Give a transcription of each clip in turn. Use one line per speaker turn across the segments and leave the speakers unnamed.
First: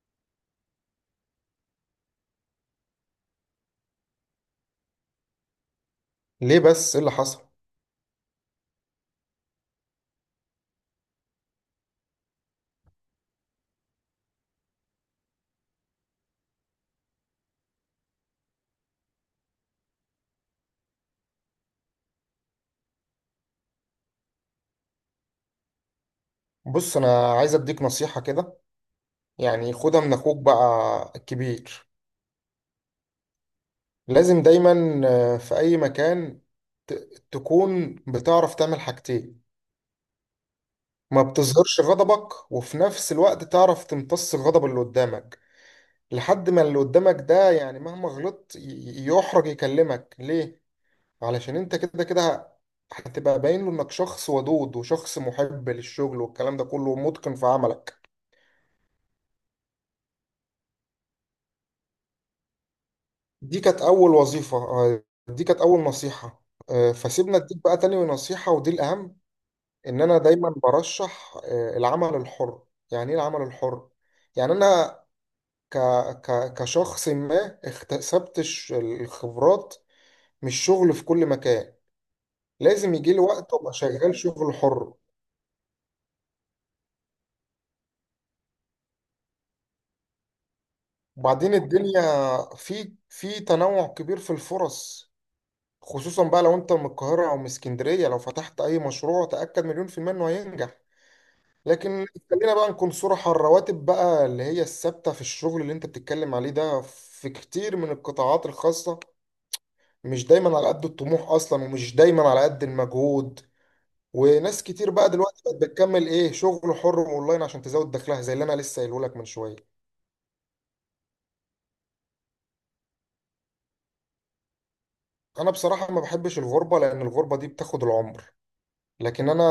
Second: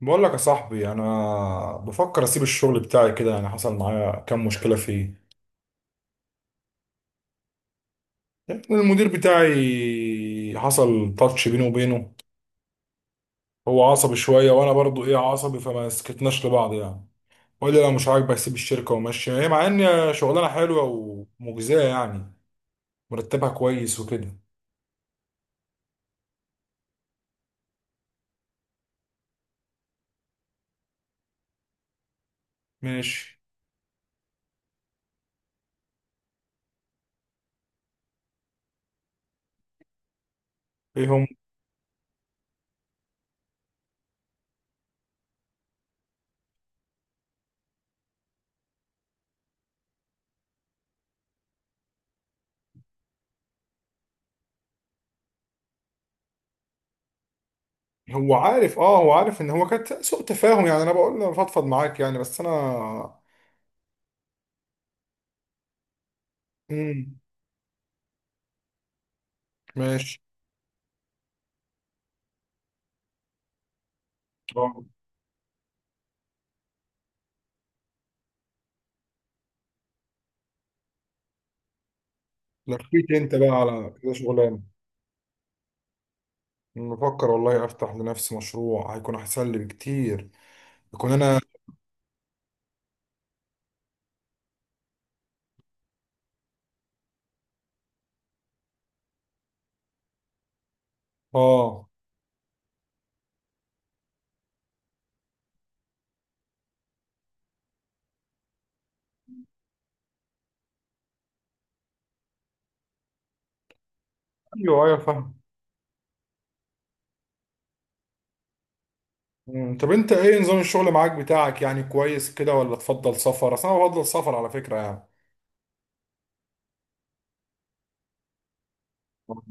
بقول لك يا صاحبي، انا بفكر اسيب الشغل بتاعي كده يعني. حصل معايا كام مشكله فيه.
ليه بس ايه اللي حصل؟
يعني المدير بتاعي حصل تاتش بيني وبينه. هو عصبي شويه، وانا برضو عصبي، فما سكتناش لبعض يعني. وقال لي لو مش عاجبك سيب الشركه ومشي، هي مع ان شغلانه حلوه ومجزيه يعني، مرتبها كويس وكده.
بص، انا عايز اديك نصيحة كده. يعني خدها من اخوك بقى الكبير.
ماشي.
لازم دايما في اي مكان تكون بتعرف تعمل حاجتين.
ايه
ما
هم؟
بتظهرش غضبك، وفي نفس الوقت تعرف تمتص الغضب اللي قدامك، لحد ما اللي قدامك ده يعني مهما غلطت يحرج يكلمك ليه. علشان انت كده كده هتبقى باين له انك شخص ودود وشخص محب للشغل والكلام ده كله، ومتقن في عملك.
هو عارف ان هو كانت سوء تفاهم يعني. انا بقول له فضفض معاك يعني، بس انا.
دي كانت أول وظيفة. دي كانت أول نصيحة.
امم
فسيبنا أديك بقى تاني نصيحة، ودي الأهم. إن أنا
ماشي.
دايما برشح العمل الحر. يعني إيه العمل الحر؟ يعني
آه.
أنا ك... كشخص ما اكتسبت الخبرات من الشغل في كل مكان، لازم
لفيت
يجي لي
انت بقى
وقت أبقى
على كده
شغال شغل
شغلانه.
حر.
بفكر والله افتح لنفسي مشروع هيكون احسن لي بكتير. يكون انا
وبعدين الدنيا في تنوع كبير في الفرص. خصوصا بقى لو أنت من القاهرة أو من اسكندرية، لو فتحت أي مشروع تأكد مليون في المية إنه هينجح.
اه،
لكن خلينا بقى نكون صراحة، الرواتب بقى اللي هي الثابتة في الشغل اللي انت بتتكلم عليه ده، في كتير من القطاعات الخاصة مش دايما على قد الطموح اصلا، ومش دايما على قد المجهود. وناس
ايوه
كتير
ايوه
بقى
فاهم.
دلوقتي بقت بتكمل ايه شغل حر اونلاين عشان تزود دخلها، زي اللي انا لسه قايله لك من شوية.
طب انت ايه نظام الشغل معاك بتاعك، يعني كويس كده ولا تفضل سفر؟ اصل انا بفضل سفر على فكره يعني.
انا بصراحة ما بحبش الغربة لان الغربة دي بتاخد العمر. لكن انا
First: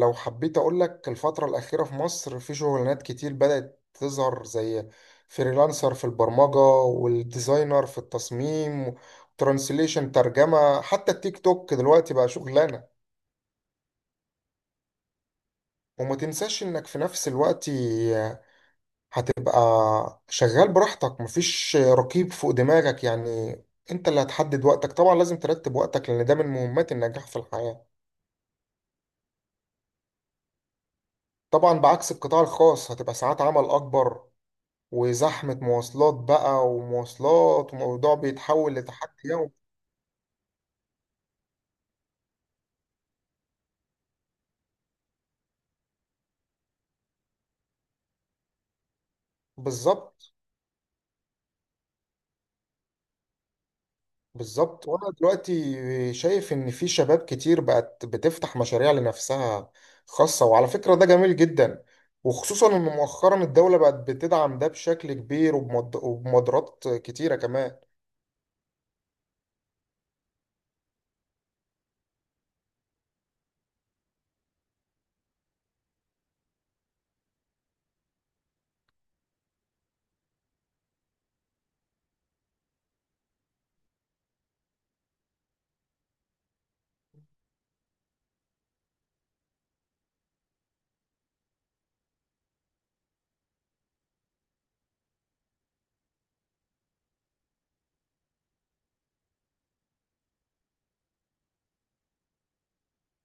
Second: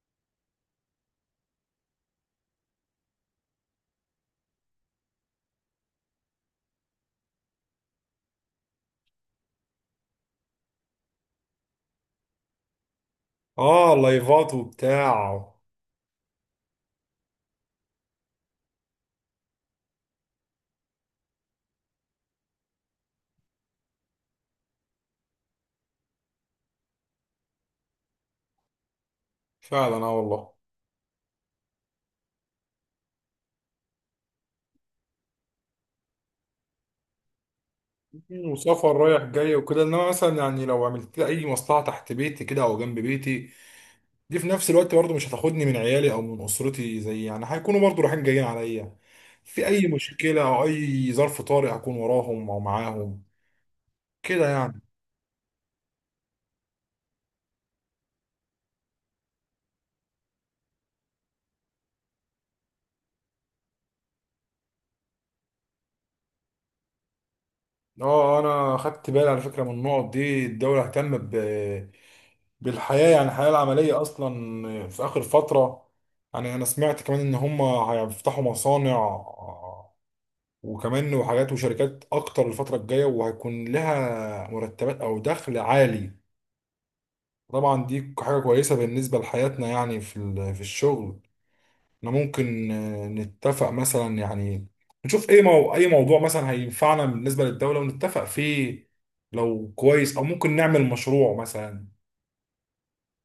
لو حبيت اقول لك، الفترة الأخيرة في مصر في شغلانات كتير بدأت تظهر، زي فريلانسر في البرمجة، والديزاينر في التصميم، ترانسليشن ترجمة، حتى التيك توك دلوقتي بقى شغلانة.
اه، لايفات وبتاع.
وما تنساش انك في نفس الوقت هتبقى شغال براحتك، مفيش رقيب فوق دماغك يعني. انت اللي هتحدد وقتك، طبعا لازم ترتب وقتك لان ده من مهمات النجاح في الحياة.
فعلا، اه والله.
طبعا بعكس القطاع الخاص، هتبقى ساعات عمل اكبر، وزحمة مواصلات بقى ومواصلات، وموضوع بيتحول
وسفر
لتحدي
رايح
يومي.
جاي وكده، انما مثلا يعني لو عملت لي اي مصلحه تحت بيتي كده او جنب بيتي، دي في نفس الوقت برضه مش هتاخدني من عيالي او من اسرتي. زي يعني هيكونوا برضه رايحين جايين عليا في اي
بالظبط.
مشكله او اي ظرف طارئ، اكون وراهم او معاهم كده يعني.
بالظبط. وانا دلوقتي شايف ان في شباب كتير بقت بتفتح مشاريع لنفسها، خاصة، وعلى فكرة ده جميل جدا. وخصوصا ان مؤخرا الدولة بقت بتدعم ده بشكل كبير، وبمبادرات كتيرة كمان.
اه، انا خدت بالي على فكره من النقط دي. الدوله اهتم بالحياه، يعني الحياه العمليه اصلا في اخر فتره. يعني انا سمعت كمان ان هم هيفتحوا مصانع وكمان وحاجات وشركات اكتر الفتره الجايه، وهيكون لها مرتبات او دخل عالي. طبعا دي حاجة كويسة بالنسبة لحياتنا يعني في في الشغل. احنا ممكن آه، نتفق مثلا يعني، نشوف ايه اي موضوع مثلا هينفعنا بالنسبة للدولة ونتفق فيه لو كويس، او ممكن نعمل مشروع مثلا.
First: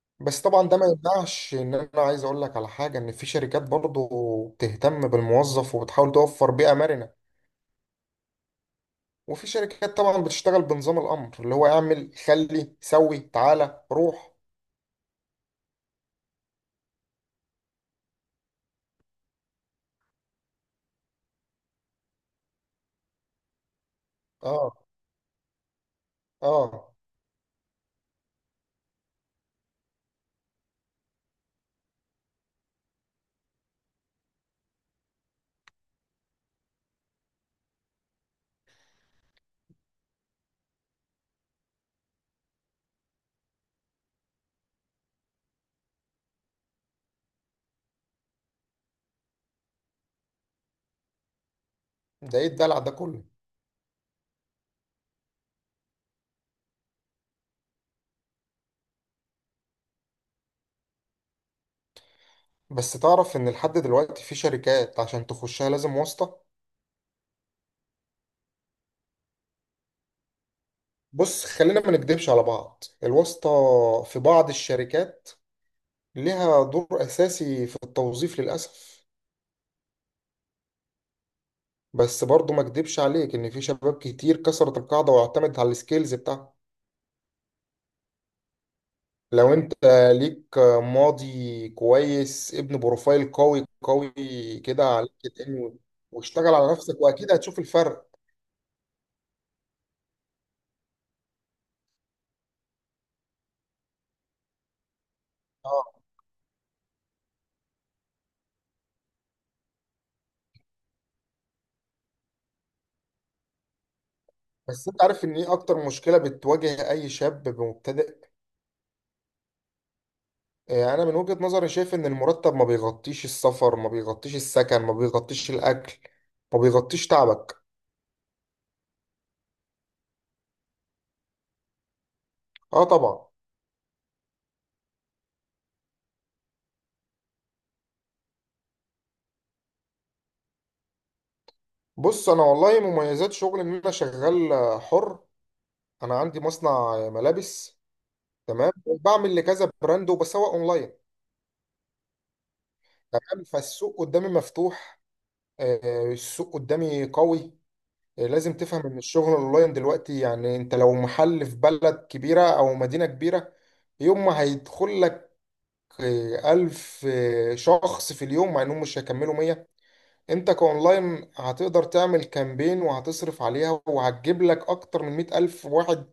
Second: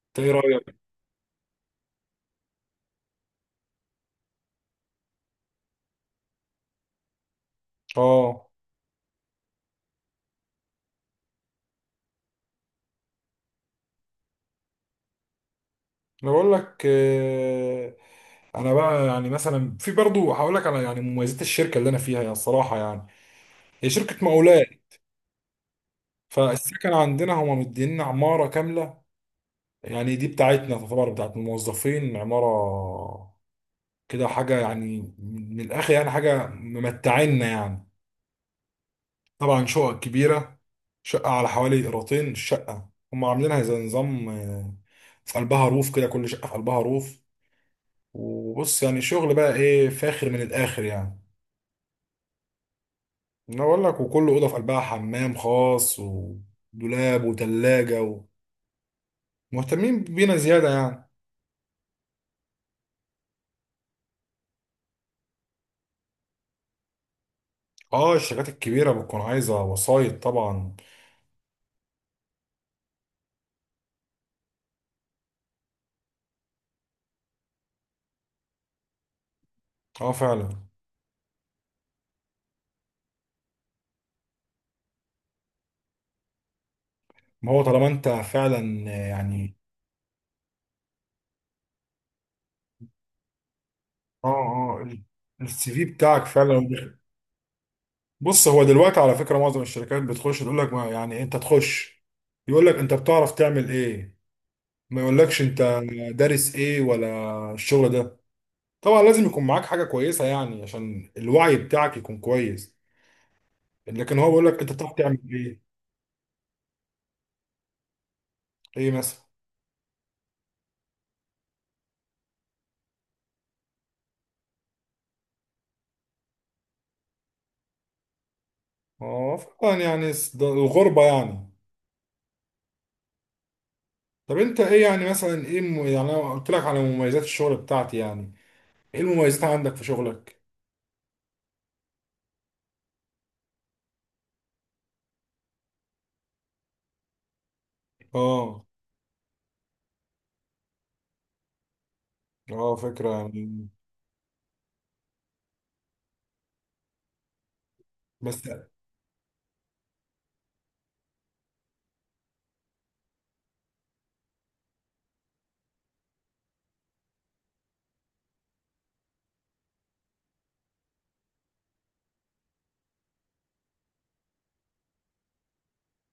انت ايه
بس طبعا
رأيك؟
ده ما يمنعش ان انا عايز اقول لك على حاجة، ان في شركات برضو بتهتم بالموظف وبتحاول توفر بيئة مرنة.
اه،
وفي شركات طبعا بتشتغل بنظام الامر، اللي هو اعمل، خلي، سوي، تعالى، روح.
انا بقول لك آه، انا بقى يعني مثلا في برضو هقول لك على يعني مميزات الشركة اللي انا فيها، يعني الصراحة يعني هي شركة مقاولات.
اه. اه.
فالسكن عندنا هما مدينا عمارة كاملة. يعني دي بتاعتنا تعتبر بتاعت الموظفين عمارة كده، حاجة يعني من الآخر يعني، حاجة ممتعنا يعني. طبعا شقق كبيرة، شقة على حوالي قيراطين الشقة. هم عاملينها زي نظام آه، في قلبها روف كده، كل شقة في قلبها روف. وبص يعني شغل بقى إيه فاخر من الآخر يعني.
ده ايه الدلع ده كله؟
أنا بقول لك، وكل أوضة في قلبها حمام خاص ودولاب وتلاجة، ومهتمين بينا زيادة يعني.
بس تعرف ان لحد دلوقتي في شركات عشان تخشها لازم واسطة.
اه، الشركات الكبيرة بتكون عايزة وسايط طبعا.
بص، خلينا ما نكدبش على بعض، الواسطة في بعض الشركات ليها دور اساسي في التوظيف للاسف.
اه فعلا.
بس برضو ما اكدبش عليك ان في شباب كتير كسرت القاعدة واعتمدت على السكيلز بتاعها.
ما هو طالما انت فعلا
لو
يعني.
انت ليك ماضي كويس، ابن بروفايل قوي قوي
اه
كده
اه.
على لينكد
السي
ان،
في بتاعك
واشتغل
فعلا.
على نفسك، واكيد هتشوف الفرق.
بص هو دلوقتي على فكره معظم الشركات بتخش تقول لك، ما يعني انت تخش، يقول لك انت بتعرف تعمل ايه. ما يقولكش انت
اه.
دارس ايه ولا الشغل ده. طبعا لازم يكون معاك حاجه كويسه يعني عشان الوعي بتاعك يكون كويس، لكن هو بيقول لك انت
بس
بتعرف
انت
تعمل
عارف ان ايه
ايه.
اكتر مشكلة بتواجه اي شاب مبتدئ؟
ايه مثلا؟
اه، انا من وجهة نظري شايف ان المرتب ما بيغطيش السفر، ما بيغطيش السكن، ما بيغطيش الاكل، ما بيغطيش تعبك.
اه فعلا يعني ده الغربه يعني.
اه طبعا.
طب انت ايه يعني مثلا، ايه يعني انا قلت لك على مميزات الشغل بتاعتي يعني، ايه المميزات عندك في شغلك؟
بص، انا والله مميزات شغل ان انا شغال حر. انا عندي مصنع ملابس.
اه
تمام، بعمل لكذا براند وبسوق اونلاين.
اه فكرة
تمام،
يعني.
فالسوق قدامي مفتوح. السوق قدامي قوي.
بس.
لازم تفهم ان الشغل اونلاين دلوقتي، يعني انت لو محل في بلد كبيرة او مدينة كبيرة يوم ما هيدخل لك 1000 شخص في اليوم، مع انهم مش هيكملوا 100. انت كاونلاين هتقدر تعمل كامبين وهتصرف عليها وهتجيب لك اكتر من 100 ألف واحد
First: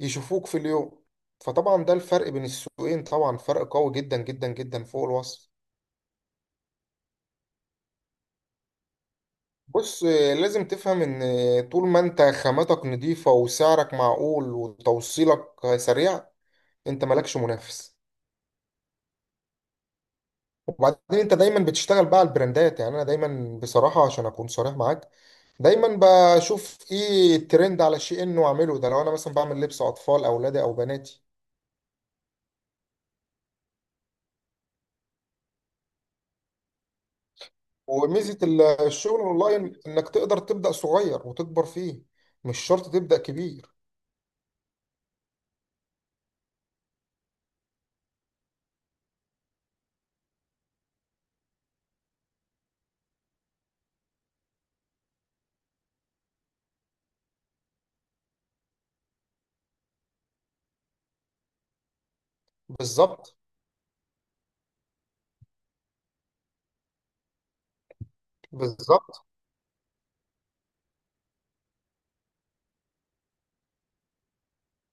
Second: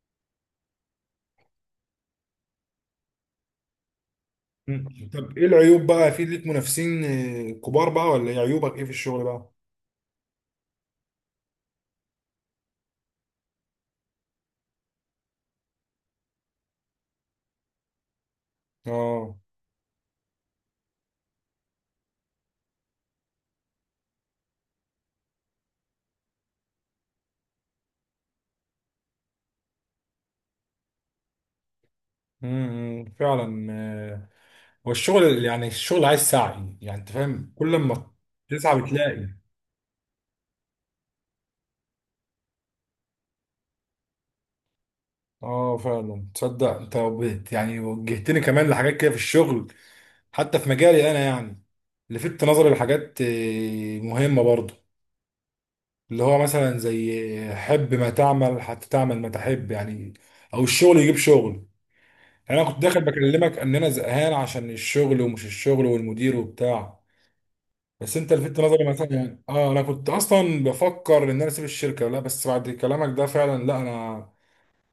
يشوفوك في اليوم. فطبعا ده الفرق بين السوقين، طبعا فرق قوي جدا جدا جدا فوق
مم. طب ايه
الوصف.
العيوب بقى، في ليك منافسين آه، كبار بقى، ولا ايه عيوبك ايه في الشغل بقى؟
بص، لازم تفهم ان طول ما انت خاماتك نظيفة وسعرك معقول وتوصيلك سريع، انت مالكش منافس.
اه.
وبعدين انت دايما بتشتغل بقى على البراندات. يعني انا دايما بصراحة عشان اكون صريح معاك، دايما بشوف ايه الترند على شيء انه اعمله ده. لو انا مثلا بعمل لبس اطفال اولادي او بناتي.
فعلا آه، هو الشغل يعني الشغل عايز سعي يعني، انت فاهم كل ما
وميزة
تسعى
الشغل
بتلاقي.
اونلاين انك تقدر تبدأ صغير وتكبر فيه. مش شرط تبدأ كبير.
اه فعلا، تصدق انت يعني وجهتني كمان لحاجات كده في الشغل، حتى في مجالي انا يعني. لفت نظري لحاجات آه، مهمة برضه، اللي هو مثلا زي حب ما تعمل حتى تعمل ما تحب يعني، او الشغل يجيب شغل. يعني انا كنت داخل
بالظبط.
بكلمك ان انا زهقان عشان الشغل ومش الشغل والمدير وبتاع. بس انت لفت نظري مثلا
بالظبط.
يعني، اه انا كنت اصلا بفكر ان انا اسيب الشركه. لا بس بعد كلامك ده فعلا لا، انا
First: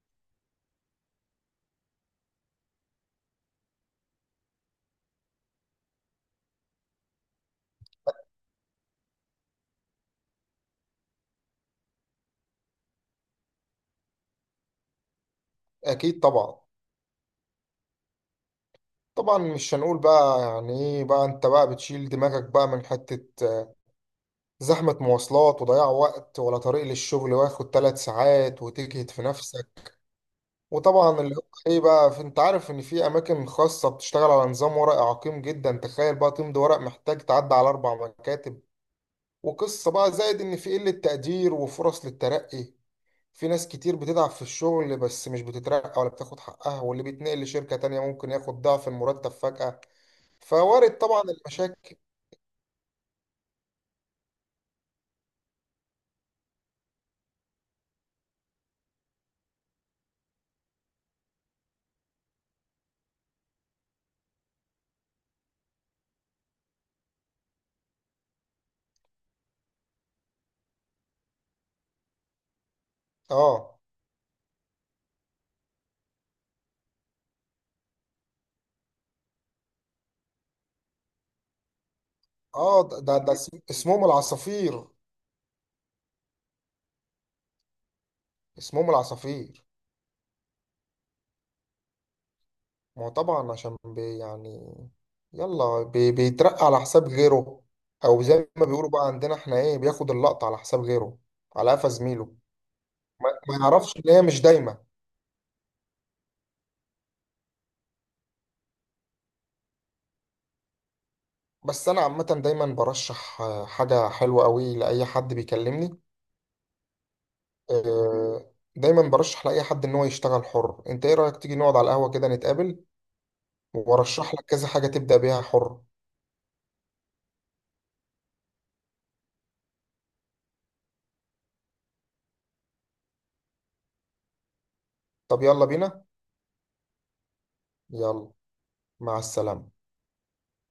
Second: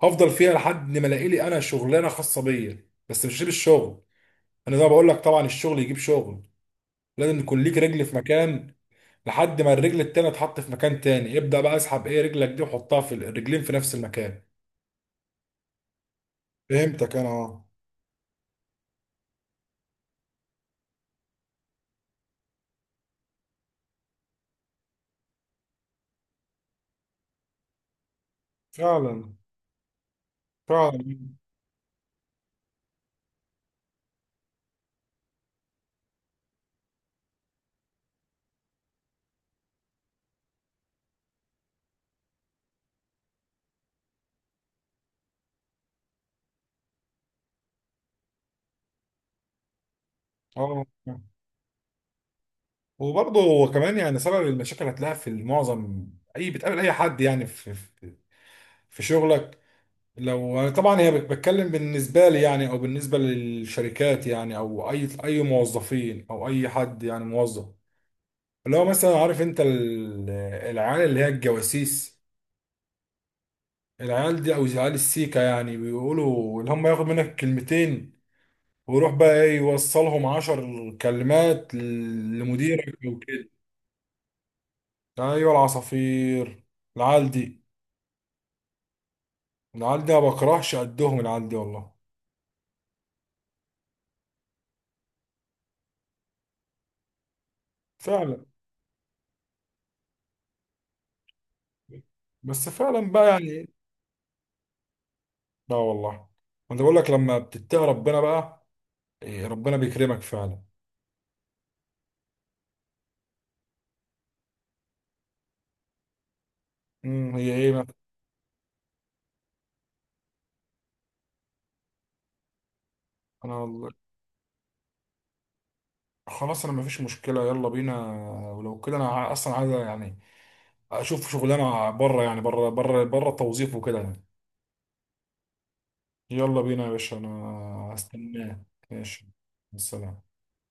هفضل فيها لحد ما الاقي لي انا شغلانه خاصه بيا، بس مش هسيب الشغل. انا زي ما بقول لك طبعا الشغل يجيب شغل. لازم يكون ليك رجل في مكان، لحد ما الرجل التانية تحط في مكان تاني، ابدأ بقى اسحب ايه رجلك دي وحطها في الرجلين في نفس المكان.
اكيد طبعا.
فهمتك انا. اه
طبعا مش هنقول بقى يعني ايه بقى انت بقى بتشيل دماغك بقى من حتة زحمة مواصلات وضياع وقت، ولا طريق للشغل واخد 3 ساعات وتجهد في
فعلا.
نفسك.
فعلا.
وطبعا اللي هو ايه بقى انت عارف ان في اماكن خاصة بتشتغل على نظام ورقي عقيم جدا، تخيل بقى تمضي ورق محتاج تعدي على 4 مكاتب. وقصة بقى، زائد ان في قلة تقدير وفرص للترقي، في ناس كتير بتتعب في الشغل بس مش بتترقى ولا بتاخد حقها. واللي بيتنقل لشركة تانية ممكن ياخد ضعف المرتب فجأة.
اه،
فوارد طبعا المشاكل.
وبرضه هو كمان يعني سبب المشاكل هتلاقيها في معظم اي بتقابل اي حد يعني، في في شغلك. لو طبعا هي بتكلم بالنسبه لي يعني، او بالنسبه للشركات يعني، او اي موظفين او اي حد يعني موظف، اللي هو مثلا عارف انت العيال اللي هي الجواسيس.
اه.
العيال دي او عيال السيكا يعني بيقولوا، اللي هم ياخد منك كلمتين ويروح بقى ايه يوصلهم عشر كلمات
اه، ده
لمديرك
ده
او
ده
كده.
اسمهم العصافير.
ايوه العصافير. العيال دي.
اسمهم العصافير.
العيال دي ما بكرهش قدهم العيال دي والله.
ما هو طبعا عشان بي يعني يلا بي بيترقى على حساب غيره. او
فعلا.
زي ما بيقولوا بقى عندنا احنا ايه، بياخد اللقطة على حساب غيره، على قفا زميله.
بس فعلا بقى
ما
يعني.
يعرفش ان هي مش دايما.
لا والله، انا بقول لك لما بتتقي ربنا بقى، إيه ربنا بيكرمك فعلا.
بس انا عامة دايما برشح حاجة حلوة قوي لأي حد بيكلمني.
هي ايه بقى؟
دايما برشح لأي حد ان هو يشتغل حر. انت ايه رأيك تيجي نقعد على القهوة كده نتقابل،
انا والله-
وارشح لك كذا حاجة تبدأ بيها حر؟
خلاص انا مفيش مشكله، يلا بينا. ولو كده انا اصلا عايز يعني اشوف شغلانه بره، يعني بره بره بره التوظيف وكده يعني.
طب يلا بينا.
يلا بينا يا باشا، انا
يلا.
هستناك.
مع
ماشي.
السلامة.
السلام.